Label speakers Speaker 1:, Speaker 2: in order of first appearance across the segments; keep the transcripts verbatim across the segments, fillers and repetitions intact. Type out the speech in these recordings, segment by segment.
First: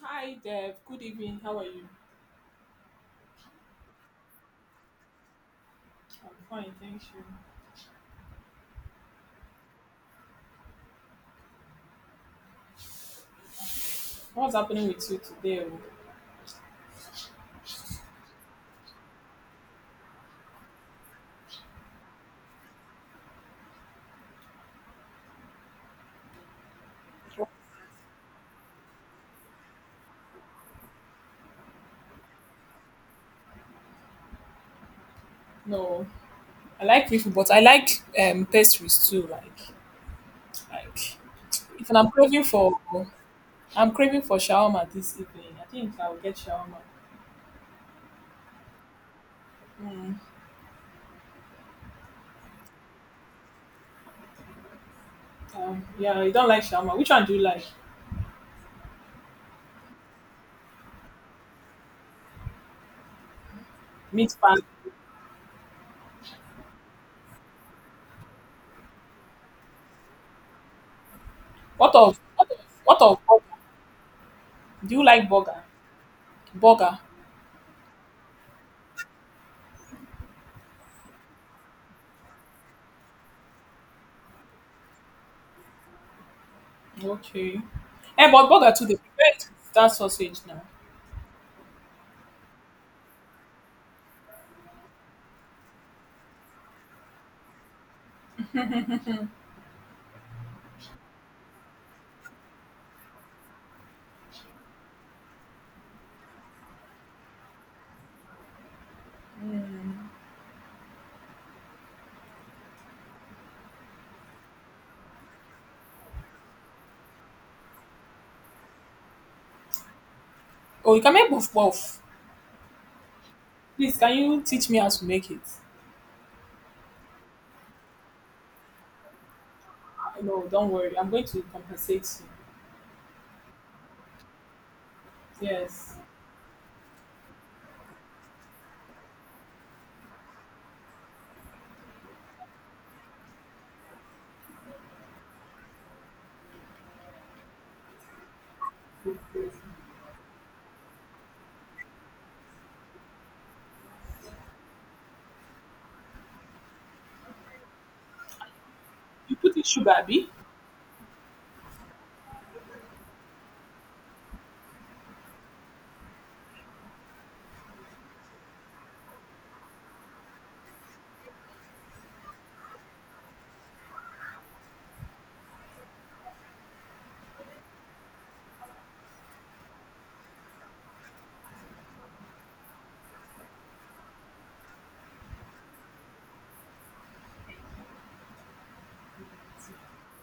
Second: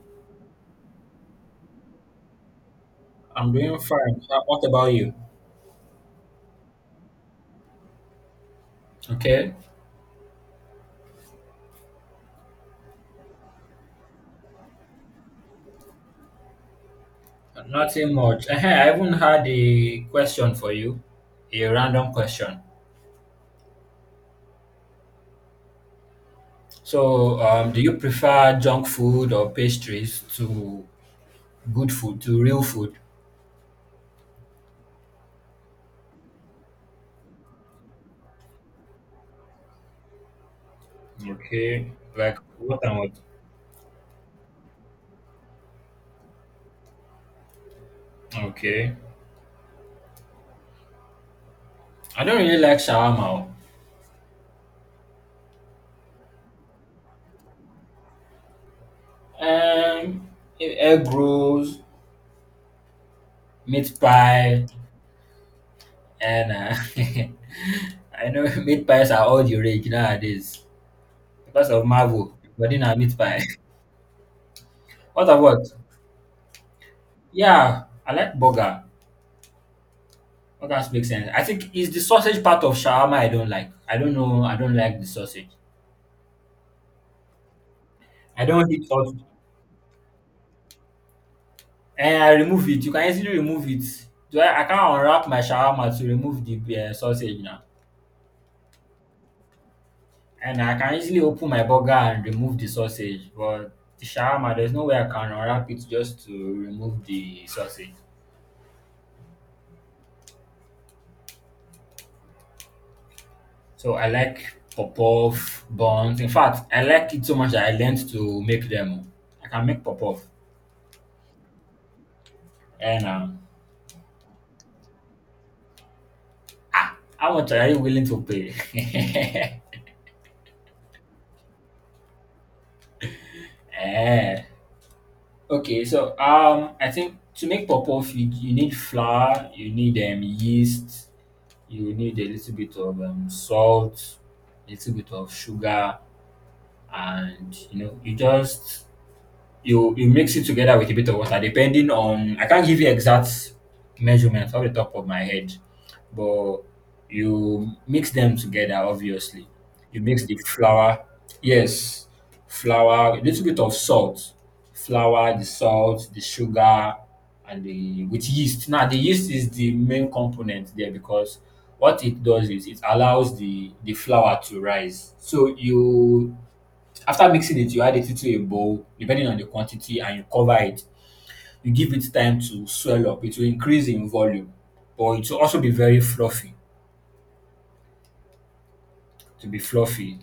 Speaker 1: Hi Dev, good evening. How are you?
Speaker 2: I'm doing fine. Uh, What about you?
Speaker 1: I'm fine, thank you.
Speaker 2: Okay,
Speaker 1: What's happening with you today? Oh?
Speaker 2: nothing much. Eh, I even had a question for you, a random question. So, um, do you prefer junk food or pastries to good food, to real food?
Speaker 1: No, I like people, but I like um pastries too. Like, like if
Speaker 2: Okay,
Speaker 1: I'm
Speaker 2: like
Speaker 1: craving for,
Speaker 2: what and what?
Speaker 1: I'm craving for shawarma this evening. I think I'll get shawarma.
Speaker 2: Okay, I don't really like shawarma. Oh.
Speaker 1: Um, yeah, you don't like shawarma. Which one do you like?
Speaker 2: Um, e- Egg rolls, meat
Speaker 1: Meat pie.
Speaker 2: pie, and uh, I know meat pies are all the rage nowadays because of
Speaker 1: What of
Speaker 2: Marvel.
Speaker 1: what of,
Speaker 2: But then, I
Speaker 1: what
Speaker 2: meat
Speaker 1: of
Speaker 2: pie.
Speaker 1: burger? Do you
Speaker 2: What
Speaker 1: like burger?
Speaker 2: about?
Speaker 1: Burger.
Speaker 2: Yeah, I like burger. Burgers make sense. I think it's the sausage part of shawarma I don't like. I don't know. I don't like the sausage.
Speaker 1: Okay. Eh,
Speaker 2: I
Speaker 1: but
Speaker 2: don't
Speaker 1: burger too.
Speaker 2: eat
Speaker 1: They
Speaker 2: sausage.
Speaker 1: prepare it with that sausage now.
Speaker 2: And I remove it. You can easily remove it. Do I, I can't unwrap my shawarma to remove the uh, sausage now. And I can easily open my burger and remove the sausage. But the shawarma, there's no way I can unwrap it just to remove the sausage. So I like pop-off buns. In fact, I like it so much that I learned to make them. I can make pop-off.
Speaker 1: Oh, you can make both both.
Speaker 2: Eh now.
Speaker 1: Please, can you teach me how to make it?
Speaker 2: Ah, how much are you willing to pay?
Speaker 1: No, don't worry. I'm going to compensate you.
Speaker 2: eh. Okay,
Speaker 1: Yes.
Speaker 2: so um I think to make puff you, you need flour, you need um yeast, you need a little bit of um salt, a little bit of sugar, and you know, you just you you mix it together with a bit of water, depending on. I can't give you exact measurements off the top of my head, but you mix them together,
Speaker 1: You
Speaker 2: obviously.
Speaker 1: put in sugar,
Speaker 2: You mix
Speaker 1: B?
Speaker 2: the flour, yes, flour, a little bit of salt, flour, the salt, the sugar, and the with yeast. Now the yeast is the main component there because what it does is it allows the the flour to rise. So you, after mixing it, you add it into a bowl depending on the quantity and you cover it. You give it time to swell up. It will increase in volume, but it will also be very fluffy. To be fluffy.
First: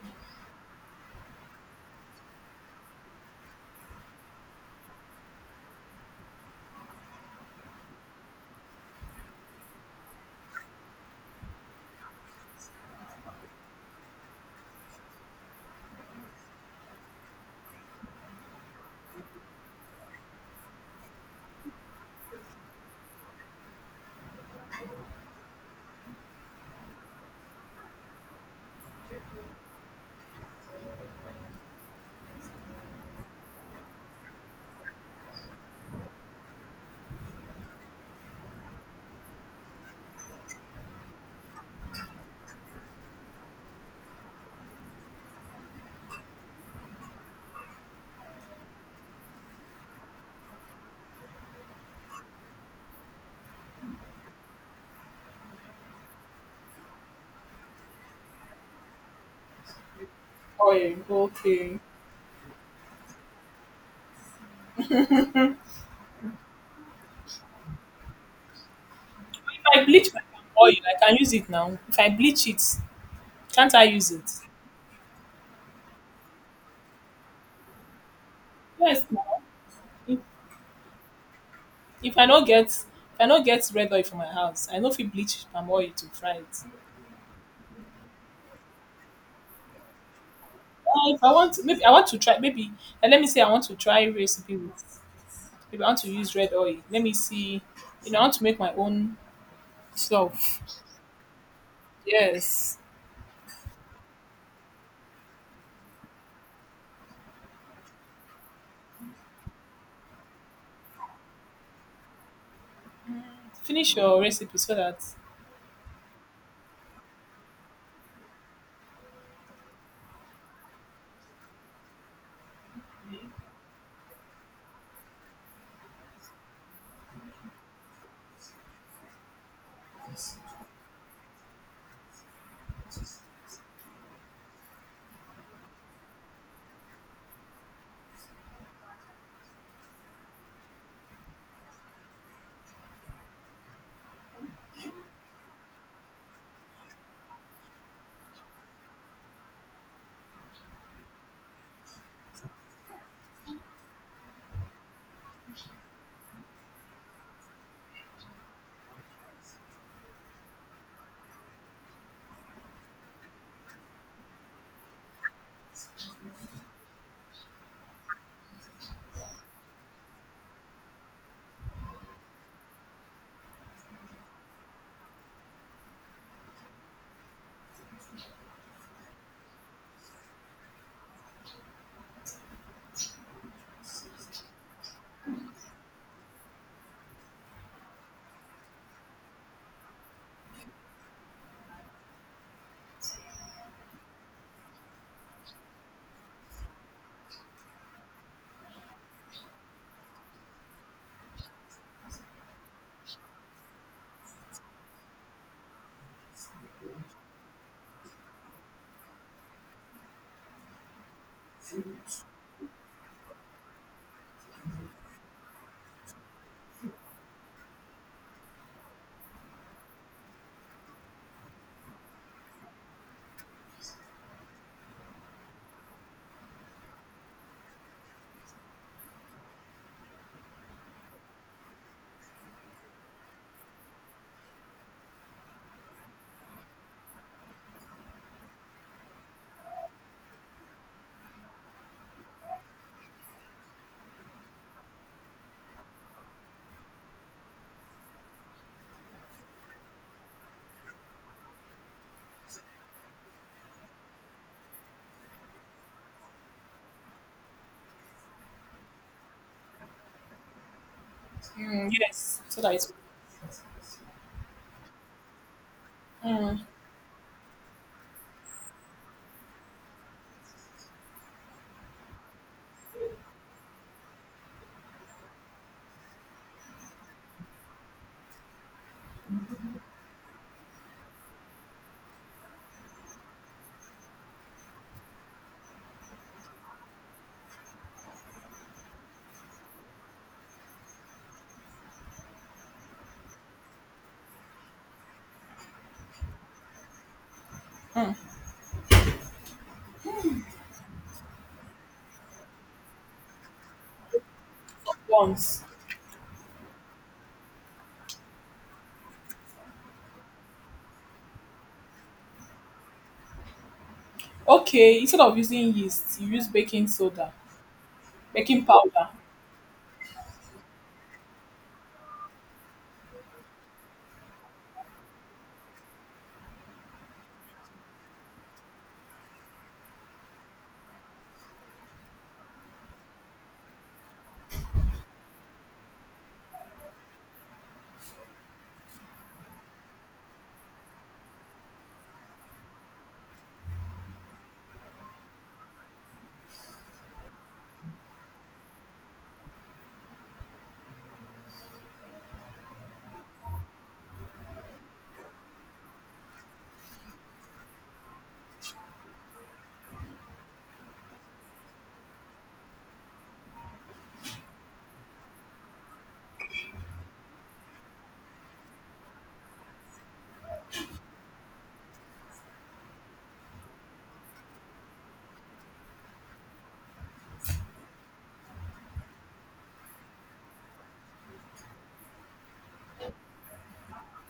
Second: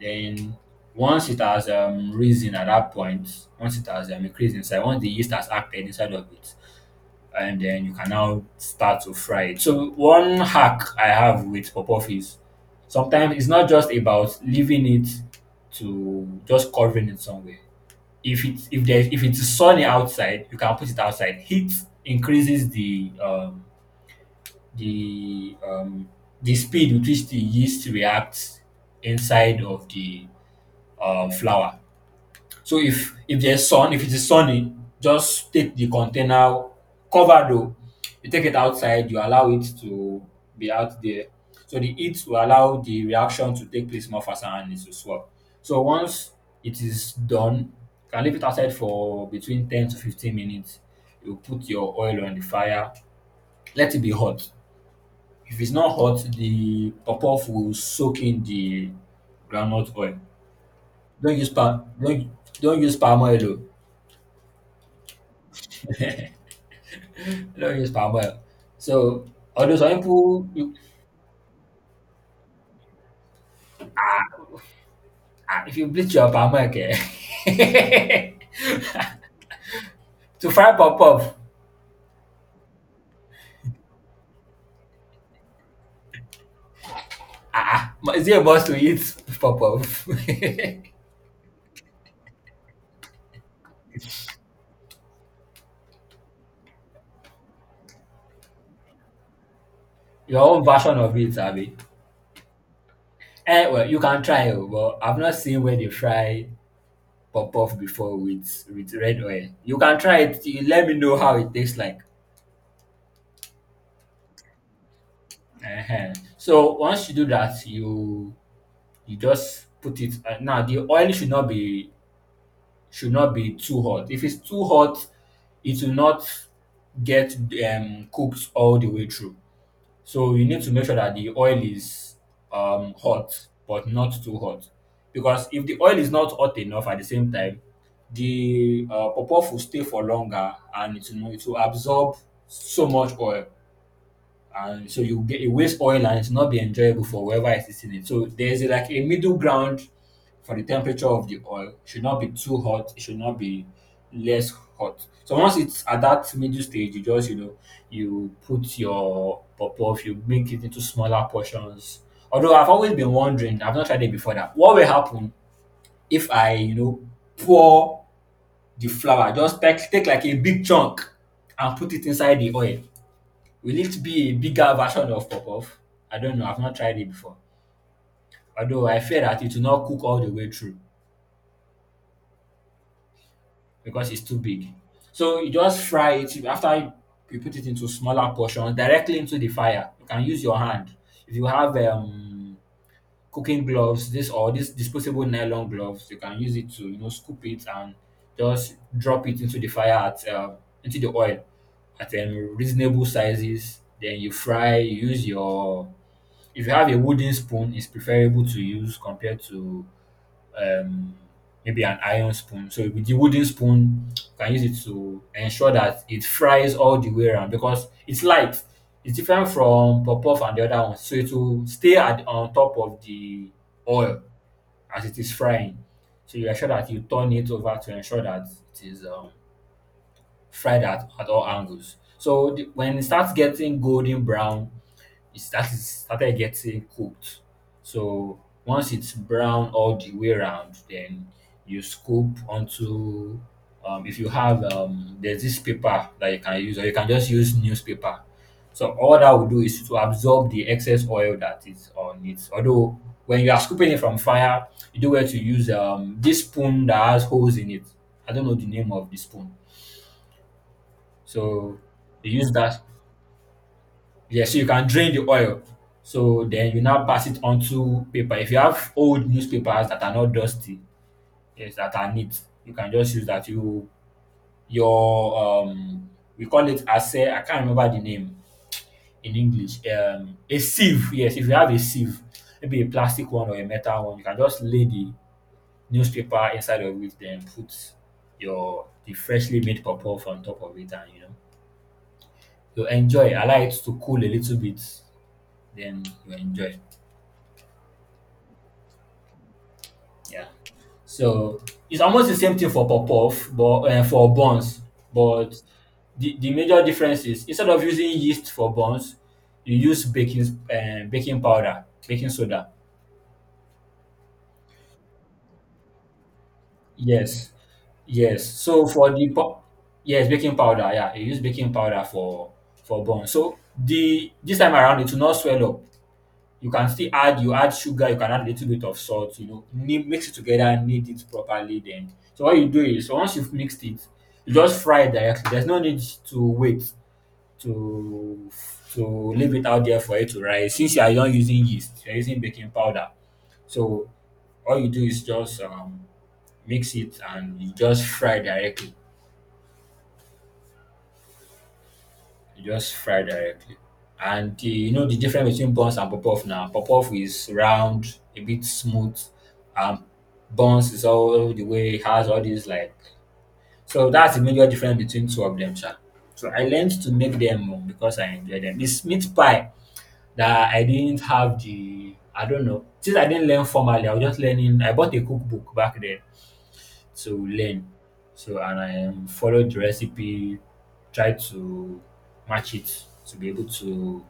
Speaker 2: Then once it has um, risen at that point, once it has um, increased inside, once the yeast has acted inside of it, and then you can now start to fry it. So one hack I have with puff is sometimes it's not just about leaving it to just covering it somewhere. if it's if there's if it's sunny outside, you can put it outside. Heat increases the um, the um, the speed with which the yeast reacts inside of the uh, flour. So if if there's sun, if it is sunny, just take the container, covered though. You take it outside, you allow it to be out there. So the heat will allow the reaction to take place more faster and it will swap. So once it is done, you can leave it outside for between ten to fifteen minutes. You put your oil on the fire, let it be hot. If it's not hot, the puff will soak in the groundnut oil.
Speaker 1: Oil.
Speaker 2: Don't use
Speaker 1: Okay.
Speaker 2: palm don't don't use palm oil o. I don't use palm oil. So,
Speaker 1: If
Speaker 2: although
Speaker 1: I
Speaker 2: some
Speaker 1: bleach my palm
Speaker 2: people,
Speaker 1: oil,
Speaker 2: you,
Speaker 1: I can use it now. If I bleach it, can't I use it?
Speaker 2: ah, if you bleach your palm oil, okay,
Speaker 1: Yes, now. If,
Speaker 2: to fry pop up,
Speaker 1: if I don't get if I don't get red oil for my house, I know if you bleach palm oil to fry it.
Speaker 2: ah, ah, is it a must to eat pop up?
Speaker 1: Uh, if I want maybe I want to try maybe and let me say I want to try recipe with maybe I want to use red oil. Let me see. You know, I want to make my own
Speaker 2: Your
Speaker 1: stuff.
Speaker 2: own version of it, Abby.
Speaker 1: Yes.
Speaker 2: Eh, well, you can try, oh, but I've not seen where they fry pop off before with with red oil. You can try it. You let me know how it tastes like.
Speaker 1: Finish your recipe so that
Speaker 2: Ehen. So once you do that, you you just put it. Uh, now the oil should not be should not be too hot. If it's too hot, it will not get um, cooked all the way through. So you need to make sure that the oil is um, hot, but not too hot. Because if the oil is not hot enough at the same time, the uh, pawpaw will stay for longer and it, will- it will absorb so much oil, and so you get, you waste oil and it's not be enjoyable for whoever is eating it. So there's a, like a middle ground for the temperature of the oil. It should not be too hot. It should not be less hot. So once it's at that middle stage, you just, you know, you put your puff, you make it into smaller portions. Although I've always been wondering, I've not tried it before, that what will happen if I, you know, pour the flour, just take, take like a big chunk and put it inside the oil. Will it be a bigger version of Popof? I don't know. I've not tried it before. Although I fear that it will not cook all the way through because it's too big. So you just fry it. After you put it into smaller portions directly into the fire, you can use your hand. If you have um, cooking gloves, this or this disposable nylon gloves, you can use it to, you know, scoop it and just drop it into the fire at um, into the oil at um, reasonable sizes. Then you fry. You use your. If you have a wooden spoon, it's preferable to use compared to um, maybe an iron spoon. So with the wooden spoon, you can use it to ensure that it fries all the way around because it's light. It's different from pop puff and the other ones. So it will stay at, on top of the oil as it is frying. So you ensure that you turn it over to ensure that it is um, fried at, at all angles. So the, when it starts getting golden brown, it's that is started getting cooked. So once it's brown all the way around, then you scoop onto um, if you have um, there's this paper that you can use, or you can just use newspaper. So all that will do is to absorb the excess oil that is on it. Although when you are scooping it from fire, you do well to use um, this spoon that has holes in it. I don't know the name of the spoon. So
Speaker 1: mm,
Speaker 2: they
Speaker 1: yes,
Speaker 2: use
Speaker 1: so that
Speaker 2: that.
Speaker 1: it's
Speaker 2: Yes, so you can drain the oil. So
Speaker 1: mm,
Speaker 2: then you now pass it onto paper. If you have old newspapers that are not dusty, yes, that are neat, you can just use that. You your um we call it ase, I can't remember the name in English. Um a sieve, yes, if you have a sieve, maybe a plastic one or a metal one, you can just lay the newspaper inside of it, then put your the freshly made puff on top of it and you know you enjoy. Allow it to cool a little bit, then you enjoy. Yeah. So it's almost the same thing for Popov, but uh, for buns. But
Speaker 1: once
Speaker 2: the, the major difference is instead of using yeast for buns, you use baking uh, baking powder, baking soda.
Speaker 1: okay, instead of using yeast you use baking soda,
Speaker 2: Yes, yes.
Speaker 1: baking
Speaker 2: So
Speaker 1: powder.
Speaker 2: for the pop, yes, baking powder. Yeah, you use baking powder for for buns. So the this time around, it will not swell up. You can still add you add sugar, you can add a little bit of salt, you know, mi- mix it together, knead it properly then. So what you do is, so once you've mixed it, you just fry it directly. There's no need to wait to to leave it out there for it to rise. Since you are not using yeast, you're using baking powder. So all you do is just um, mix it and you just fry directly. You just fry directly. And the, you know, the difference between buns and pop off now. Pop off is round, a bit smooth, and buns is all the way, it has all these like. So that's the major difference between two of them, sha. So I learned to make them more because I enjoy them. This meat pie that I didn't have the, I don't know. Since I didn't learn formally, I was just learning. I bought a cookbook back then to learn. So, and I um, followed the recipe, tried to match it to be able to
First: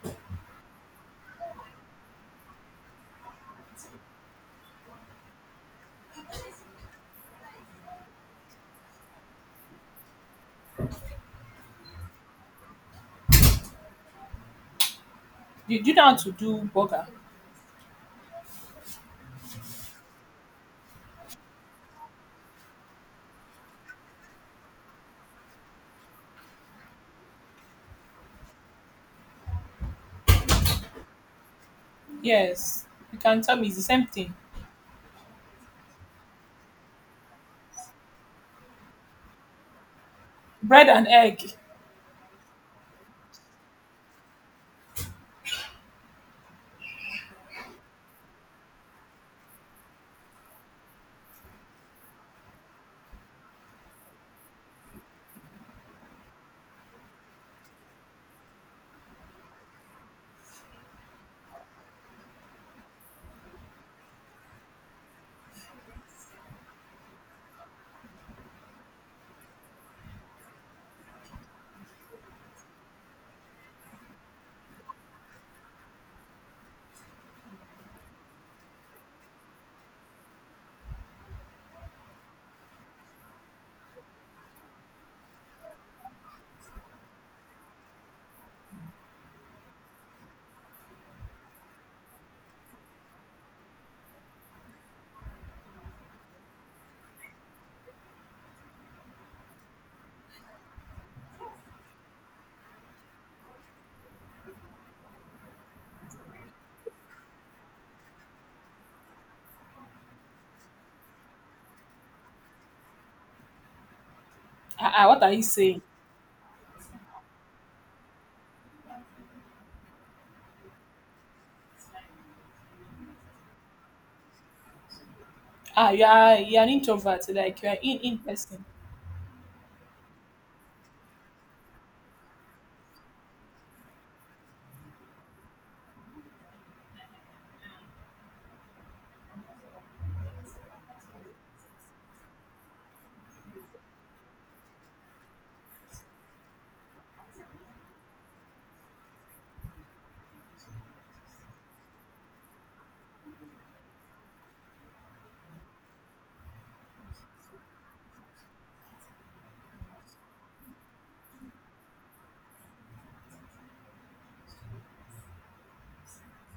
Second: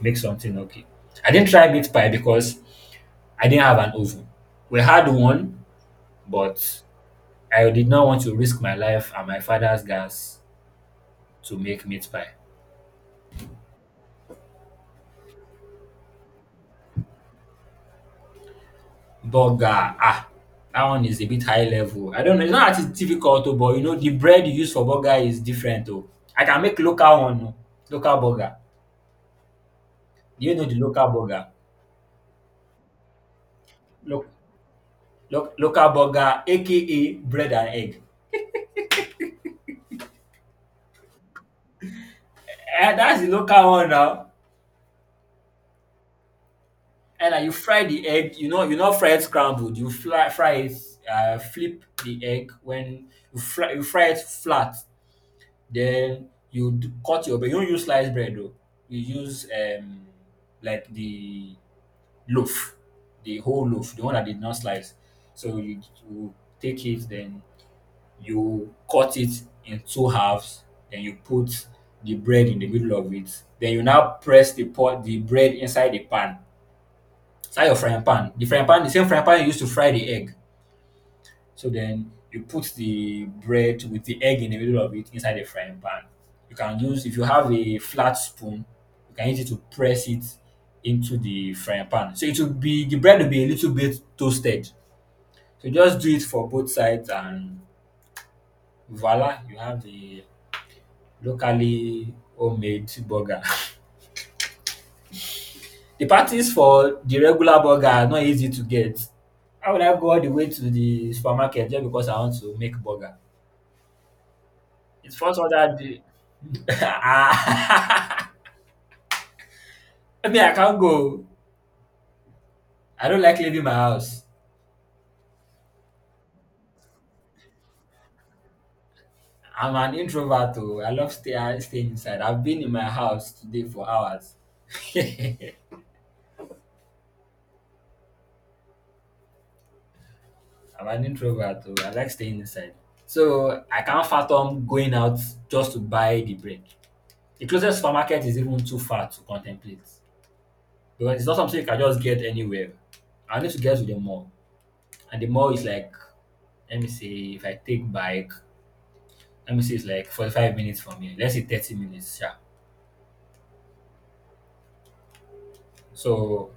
Speaker 2: make something okay. I didn't try meat pie because I didn't have an oven. We had one, but I did not want to risk my life and my father's gas to make meat pie.
Speaker 1: You do know how to do burger?
Speaker 2: Burger, ah, that one is a bit high level. I don't know, it's not that it's difficult, oh, but you know, the bread you use for burger is different. Oh. I can make local one, oh, local burger. Do you know the local burger?
Speaker 1: Yes, you can tell me it's the same
Speaker 2: Look,
Speaker 1: thing.
Speaker 2: Lo- local burger aka bread and egg.
Speaker 1: Bread and egg.
Speaker 2: And that's the local one now. And uh, you fry the egg, you know, you not fry it scrambled. You fly, fry it, uh, flip the egg when you fry, you fry it flat. Then you d- cut your bread. You don't use sliced bread though. You use um like the loaf, the whole loaf, the one that did not slice. So you, you take it, then you cut it in two halves, then you put the bread in the middle of it. Then you now press the pot the bread inside the pan, inside your frying pan. The frying pan, the same frying pan you used to fry the egg. So then you put the bread with the egg in the middle of it inside the frying pan. You can use if you have a flat spoon, you can use it to press it into the frying pan. So it will be the bread will be a little bit toasted. So just do it for both sides and voila, you have a locally homemade burger. The patties for the regular burger are not easy to get. How would I go all the way to the supermarket just because I want to make burger?
Speaker 1: Ah, ah,
Speaker 2: It
Speaker 1: what are
Speaker 2: falls
Speaker 1: you
Speaker 2: under
Speaker 1: saying?
Speaker 2: the Ah! Me, I can't go. I don't like leaving my house.
Speaker 1: Ah, you are, you are an introvert, like you are in in person.
Speaker 2: I'm an introvert oh. I love stay staying inside. I've been in my house today for hours. I'm an introvert oh. I like staying inside. So I can't fathom going out just to buy the bread. The closest supermarket is even too far to contemplate because it's not something you can just get anywhere. I need to get to the mall, and the mall is like, let me see, if I take bike, let me see, it's like forty-five minutes from here. Let's say thirty minutes, yeah. So,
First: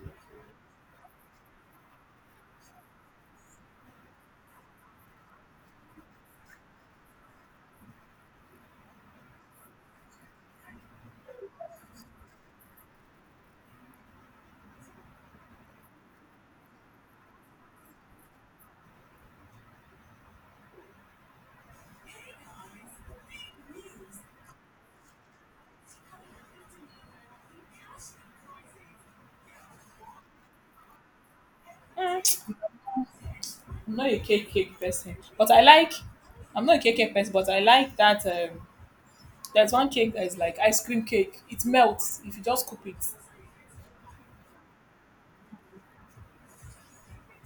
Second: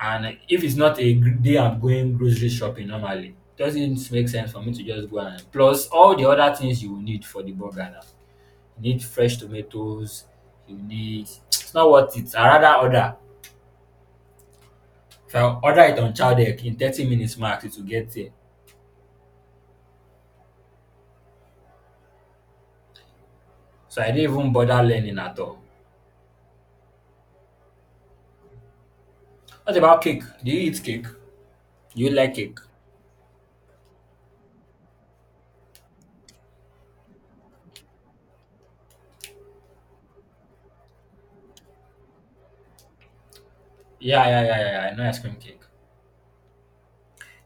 Speaker 2: and if it's not a gr- day I'm going grocery shopping normally, it doesn't make sense for me to just go and plus all the other things you will need for the burger now. You need fresh tomatoes, you need it's not worth it. I rather order if I order it on chowdeck in thirty minutes max it will get here. So I didn't even bother learning at all. What about cake? Do you eat cake? Do you like cake?
Speaker 1: I'm not a cake cake person but I like I'm not a cake cake person, but I like that um there's one cake that is like ice cream cake, it melts if you just cook it.
Speaker 2: Yeah, yeah, yeah, yeah, yeah, I know ice cream cake.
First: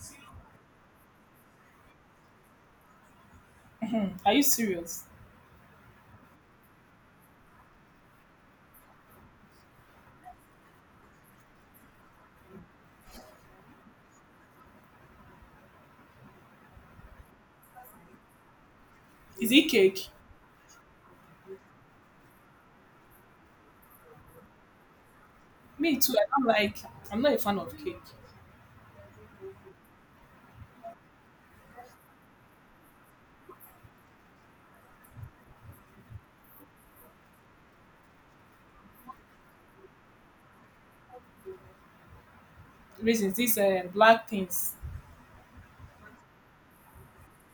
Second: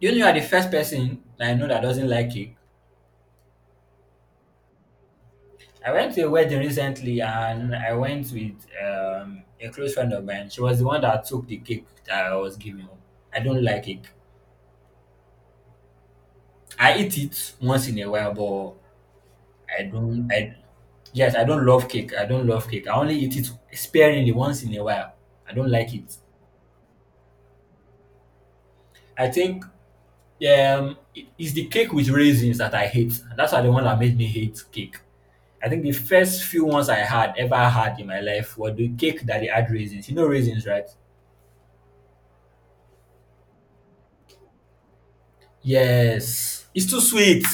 Speaker 2: You know, you are the first person that I know that doesn't like cake.
Speaker 1: Are you serious?
Speaker 2: I went to a wedding recently and I went with um a close friend of mine. She was the one that took the cake that I was giving her. I don't like cake. I eat it once in a while, but
Speaker 1: Is it
Speaker 2: I
Speaker 1: cake?
Speaker 2: don't I Yes, I don't love cake. I don't love cake. I only eat it sparingly once in a while. I don't like
Speaker 1: Me too.
Speaker 2: it.
Speaker 1: I don't like. I'm not a fan of cake.
Speaker 2: I think um it- it's the cake with raisins that I hate. That's why, the one that made me hate cake. I think the first few ones I had ever had in my life were the cake that they had raisins. You know raisins, right?
Speaker 1: Reasons, these uh, black things,
Speaker 2: Yes. It's too sweet.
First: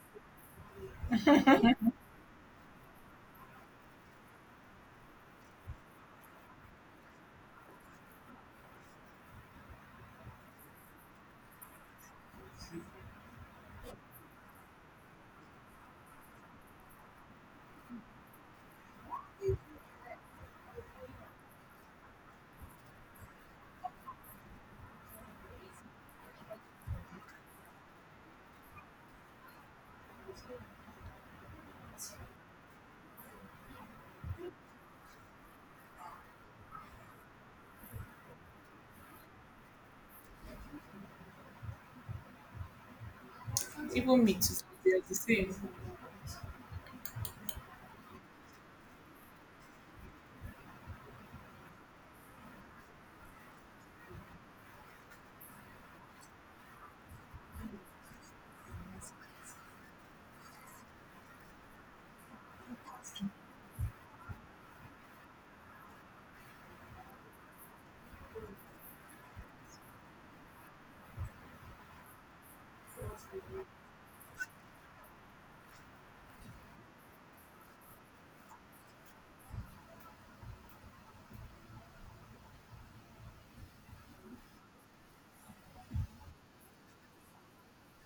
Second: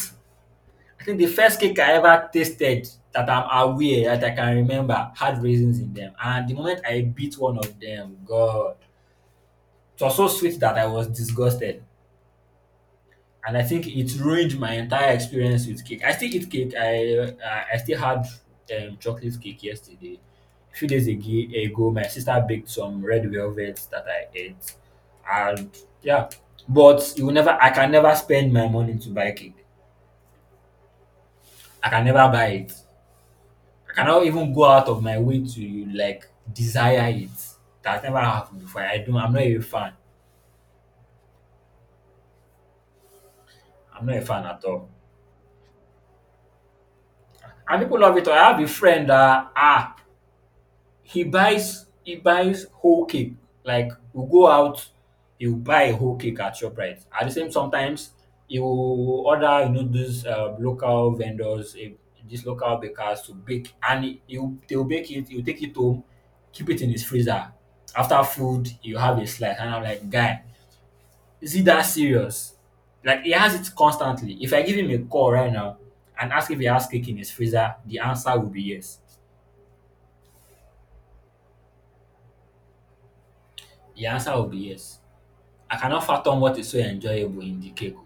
Speaker 2: I think the first cake I ever tasted that I'm aware that I can remember had raisins in them. And the moment I bit one of them, God, it was so sweet that I was disgusted. And I think it ruined my entire experience with cake. I still eat cake. I uh, I still had um, chocolate cake yesterday. A few days ag- ago, my sister baked some red velvet that I ate, and yeah, but you will never. I can never spend my money to buy cake. I can never buy it. I cannot even go out of my way to like desire it. That never happened before. I don't. I'm not a fan. I'm not a
Speaker 1: even me
Speaker 2: fan
Speaker 1: too.
Speaker 2: at all.
Speaker 1: They're the same.
Speaker 2: And people love it. I have a friend that ah, He buys he buys whole cake. Like, we go out, he'll buy a whole cake at ShopRite. At the same sometimes he will order, you know, those, um, local vendors, eh, these local bakers to bake, and he he'll they'll bake it, he'll take it home, keep it in his freezer. After food, you have a slice and I'm like, "Guy, is it that serious?" Like, he has it constantly. If I give him a call right now and ask if he has cake in his freezer, the answer will be yes. The answer will be yes. I cannot fathom what is so enjoyable in the cake. Oh.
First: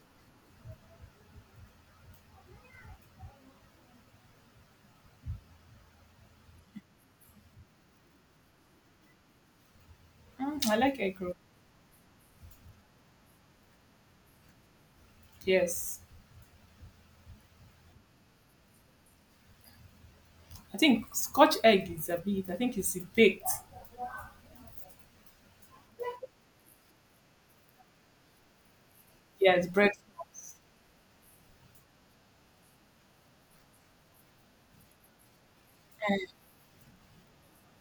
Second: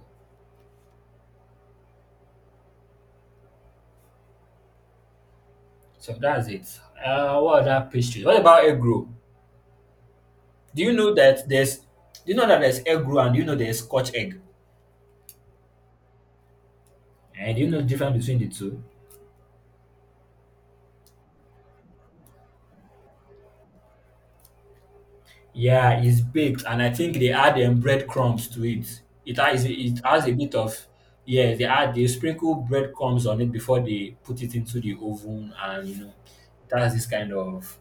Speaker 2: So that's it. Uh, what other pastry? What about egg roll?
Speaker 1: Mm, I
Speaker 2: Do you
Speaker 1: like
Speaker 2: know
Speaker 1: egg roll.
Speaker 2: that there's do you know that there's egg roll, and do you know there's Scotch egg?
Speaker 1: Yes,
Speaker 2: And do you know the difference between the two?
Speaker 1: I think Scotch egg is a bit. I think it's baked.
Speaker 2: Yeah, it's baked and I think they add um, breadcrumbs to it. It
Speaker 1: Yeah,
Speaker 2: has
Speaker 1: it's bread.
Speaker 2: it has a bit of yeah, they add they sprinkle breadcrumbs on it before they put it into the oven and you know it has this kind of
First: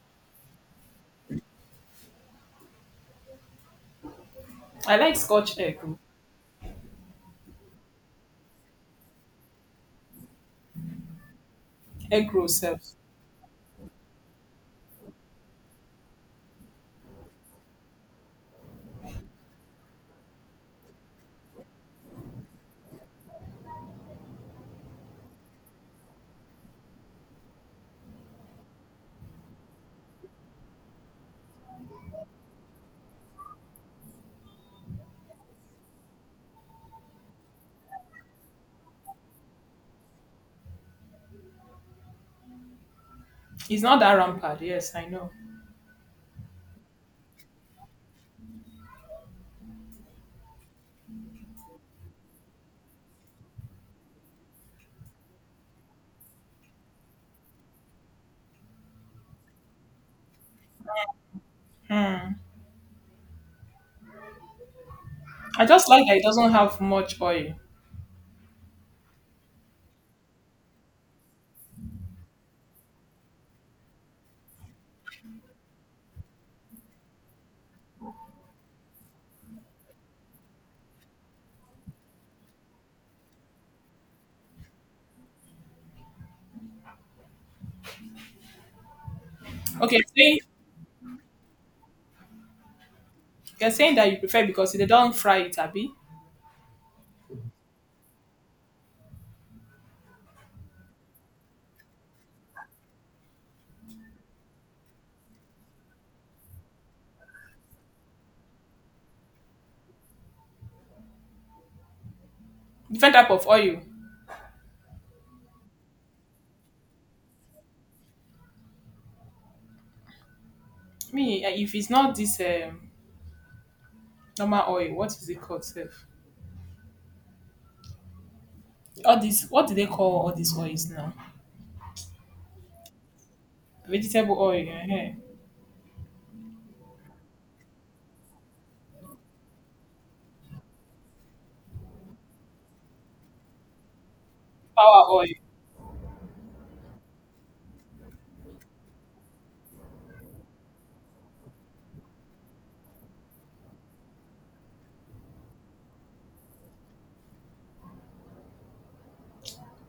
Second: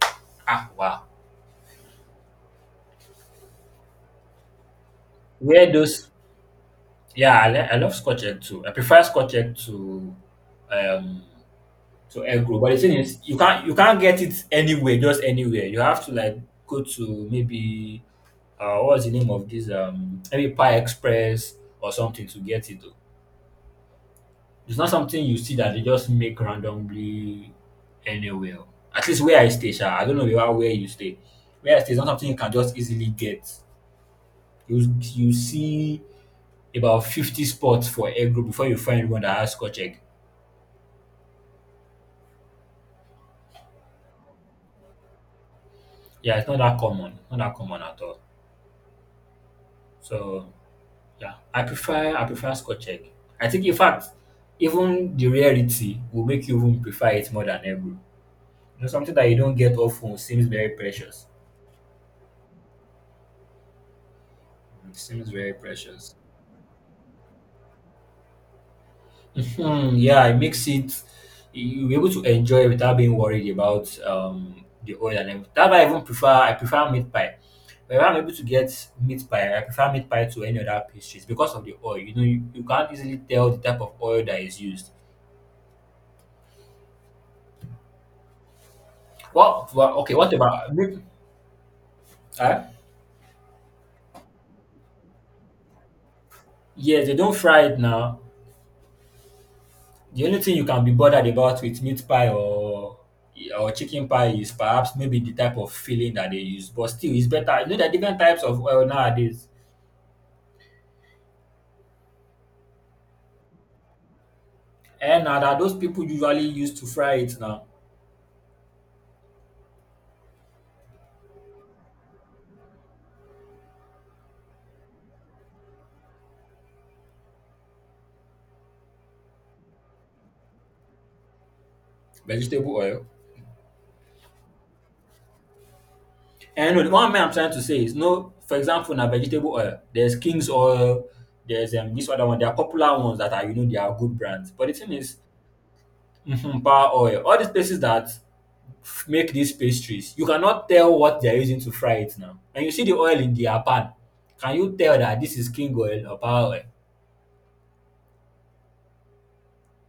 Speaker 2: ah wow.
Speaker 1: I like Scotch
Speaker 2: Where
Speaker 1: egg roll.
Speaker 2: those Yeah, I, li- I love Scotch egg too. I prefer Scotch egg to um to
Speaker 1: Egg
Speaker 2: egg
Speaker 1: roll
Speaker 2: roll. But the thing
Speaker 1: serves.
Speaker 2: is, you can't you can't get it anywhere, just anywhere. You have to like go to maybe uh what's the name of this um maybe Pie Express or something to get it though. It's not something you see that they just make randomly anywhere. At least where I stay, sha, I don't know where where you stay. Where I stay is not something you can just easily get. You you see about fifty spots for egg roll before you find one that has Scotch egg.
Speaker 1: It's not that rampant. Yes, I know.
Speaker 2: Yeah, it's not that common, not that common at all. So yeah, I prefer I prefer Scotch egg. I think in fact, even the rarity will make you even prefer it more than ever. You know, something that you don't get often seems very precious. It seems very
Speaker 1: I just like
Speaker 2: precious.
Speaker 1: that it doesn't have much oil.
Speaker 2: Hmm, yeah, it makes it you- you're able to enjoy without being worried about um the oil and everything. That's why I even prefer I prefer meat pie. Whenever I'm able to get meat pie, I prefer meat pie to any other pastries because of the oil. You know, you, you can't easily tell the type of oil that is used. Well, well
Speaker 1: Okay,
Speaker 2: okay,
Speaker 1: you're
Speaker 2: what
Speaker 1: saying
Speaker 2: about meat? Huh?
Speaker 1: you're saying that you prefer because they don't fry it, Abby.
Speaker 2: Yeah, they don't fry it now. The only thing you can be bothered about with meat pie or or chicken pie is perhaps maybe the type of filling that they use. But still, it's better. You know, there are different types of oil nowadays.
Speaker 1: Different type of oil.
Speaker 2: And now that those people usually use to fry it now.
Speaker 1: Me, eh, if it's not this um, normal oil, what is it called sef, all this, what do they call all these oils now,
Speaker 2: Vegetable oil.
Speaker 1: vegetable oil ehen,
Speaker 2: And no, the one thing I'm trying to say is no. For example, now vegetable oil. There's King's oil. There's um, this other one. There are popular ones that are you know they are good brands. But the thing
Speaker 1: power
Speaker 2: is,
Speaker 1: oil.
Speaker 2: mhm, power oil. All these places that f- make these pastries, you cannot tell what they are using to fry it now. And you see the oil in their pan. Can you tell that this is King oil or power oil?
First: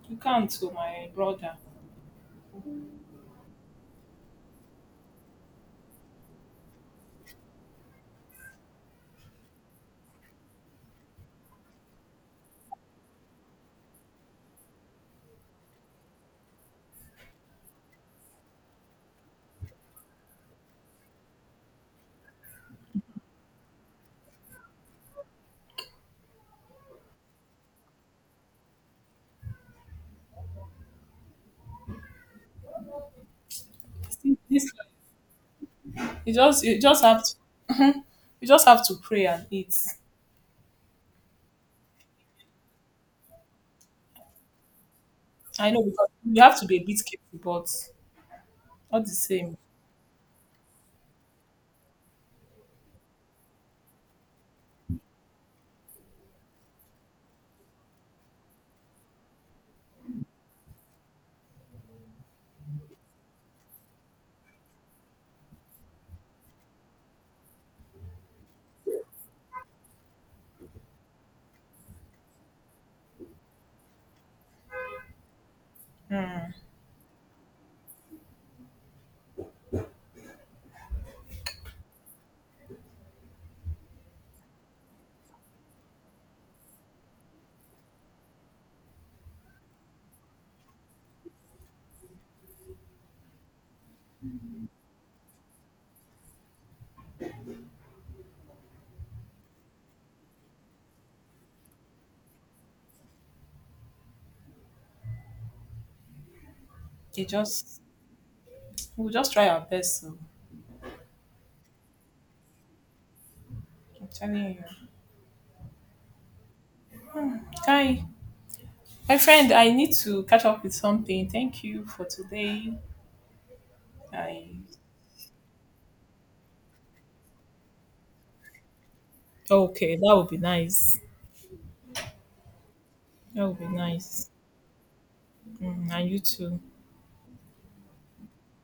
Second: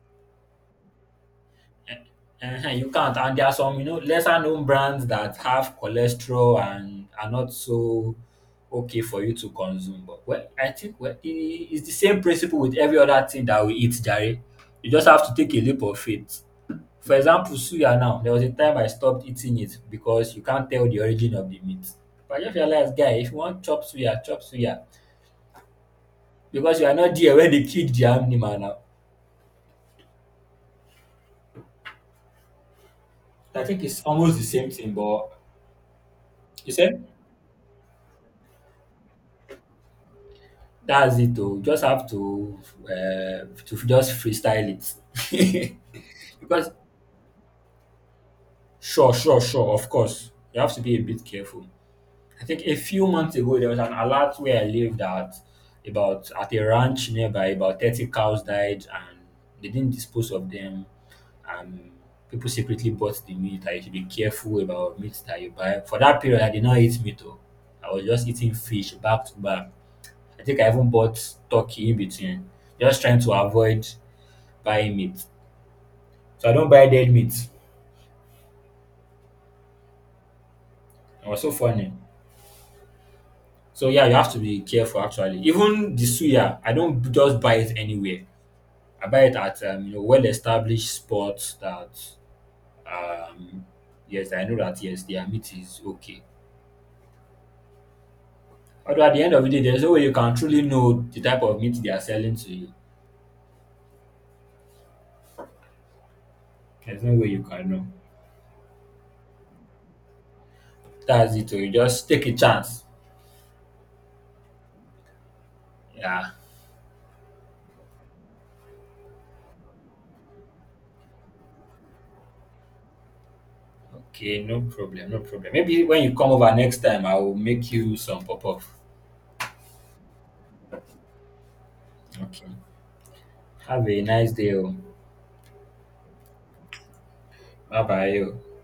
Speaker 1: You calm to my brother.
Speaker 2: Uh-huh, you can't. And there are some, you know, lesser known brands that have cholesterol and are not so okay for you to consume. But well, I think well, i- i- it's the same principle with every other thing that we eat, Jerry. You just have to take a leap of faith. For example, suya now, there was a time I stopped eating it because you can't tell the origin of the meat. But I just realized, guy, if you want chop suya, chop suya. Because you are not there when they killed the animal now. I think it's almost
Speaker 1: See,
Speaker 2: the same
Speaker 1: this,
Speaker 2: thing, but
Speaker 1: you just
Speaker 2: you
Speaker 1: you just
Speaker 2: said
Speaker 1: have to, you just have to pray and eat.
Speaker 2: that's it oh. You just have to uh, to just freestyle it.
Speaker 1: I know, because you have to
Speaker 2: Because
Speaker 1: be a bit careful, but all the
Speaker 2: sure, sure,
Speaker 1: same,
Speaker 2: sure, of course, you have to be a bit careful. I think a few months ago there was an alert where I lived at about at a ranch nearby, about thirty cows died and they didn't dispose of them and people secretly bought the meat. I should be careful about meat that you buy. For that period I did not eat meat oh. I was just eating fish back to back. I think I even bought turkey in between, just trying to avoid buying meat. So I don't buy dead meat. It was so funny. So yeah, you have to be careful actually. Even the suya, I don't b- just buy it anywhere. I buy it at um, you know well-established spots that um yes, I know that yes, their meat is okay. Although at the end of the day, there's no way you can truly know the type of meat they are selling to you. There's no way
Speaker 1: it
Speaker 2: you can
Speaker 1: just,
Speaker 2: know.
Speaker 1: we'll just try our best. So
Speaker 2: That's it. Oh, you just take a chance.
Speaker 1: I'm telling you.
Speaker 2: Yeah.
Speaker 1: Hi, my friend, I need to catch up with something. Thank you for today.
Speaker 2: Okay,
Speaker 1: I,
Speaker 2: no problem, no problem. Maybe when you come over next time, I will make you some pop-up.
Speaker 1: okay, that would be nice.
Speaker 2: Okay.
Speaker 1: That would be
Speaker 2: Have a nice
Speaker 1: nice.
Speaker 2: day. Oh.
Speaker 1: Mm, and you too.
Speaker 2: Bye-bye. Oh.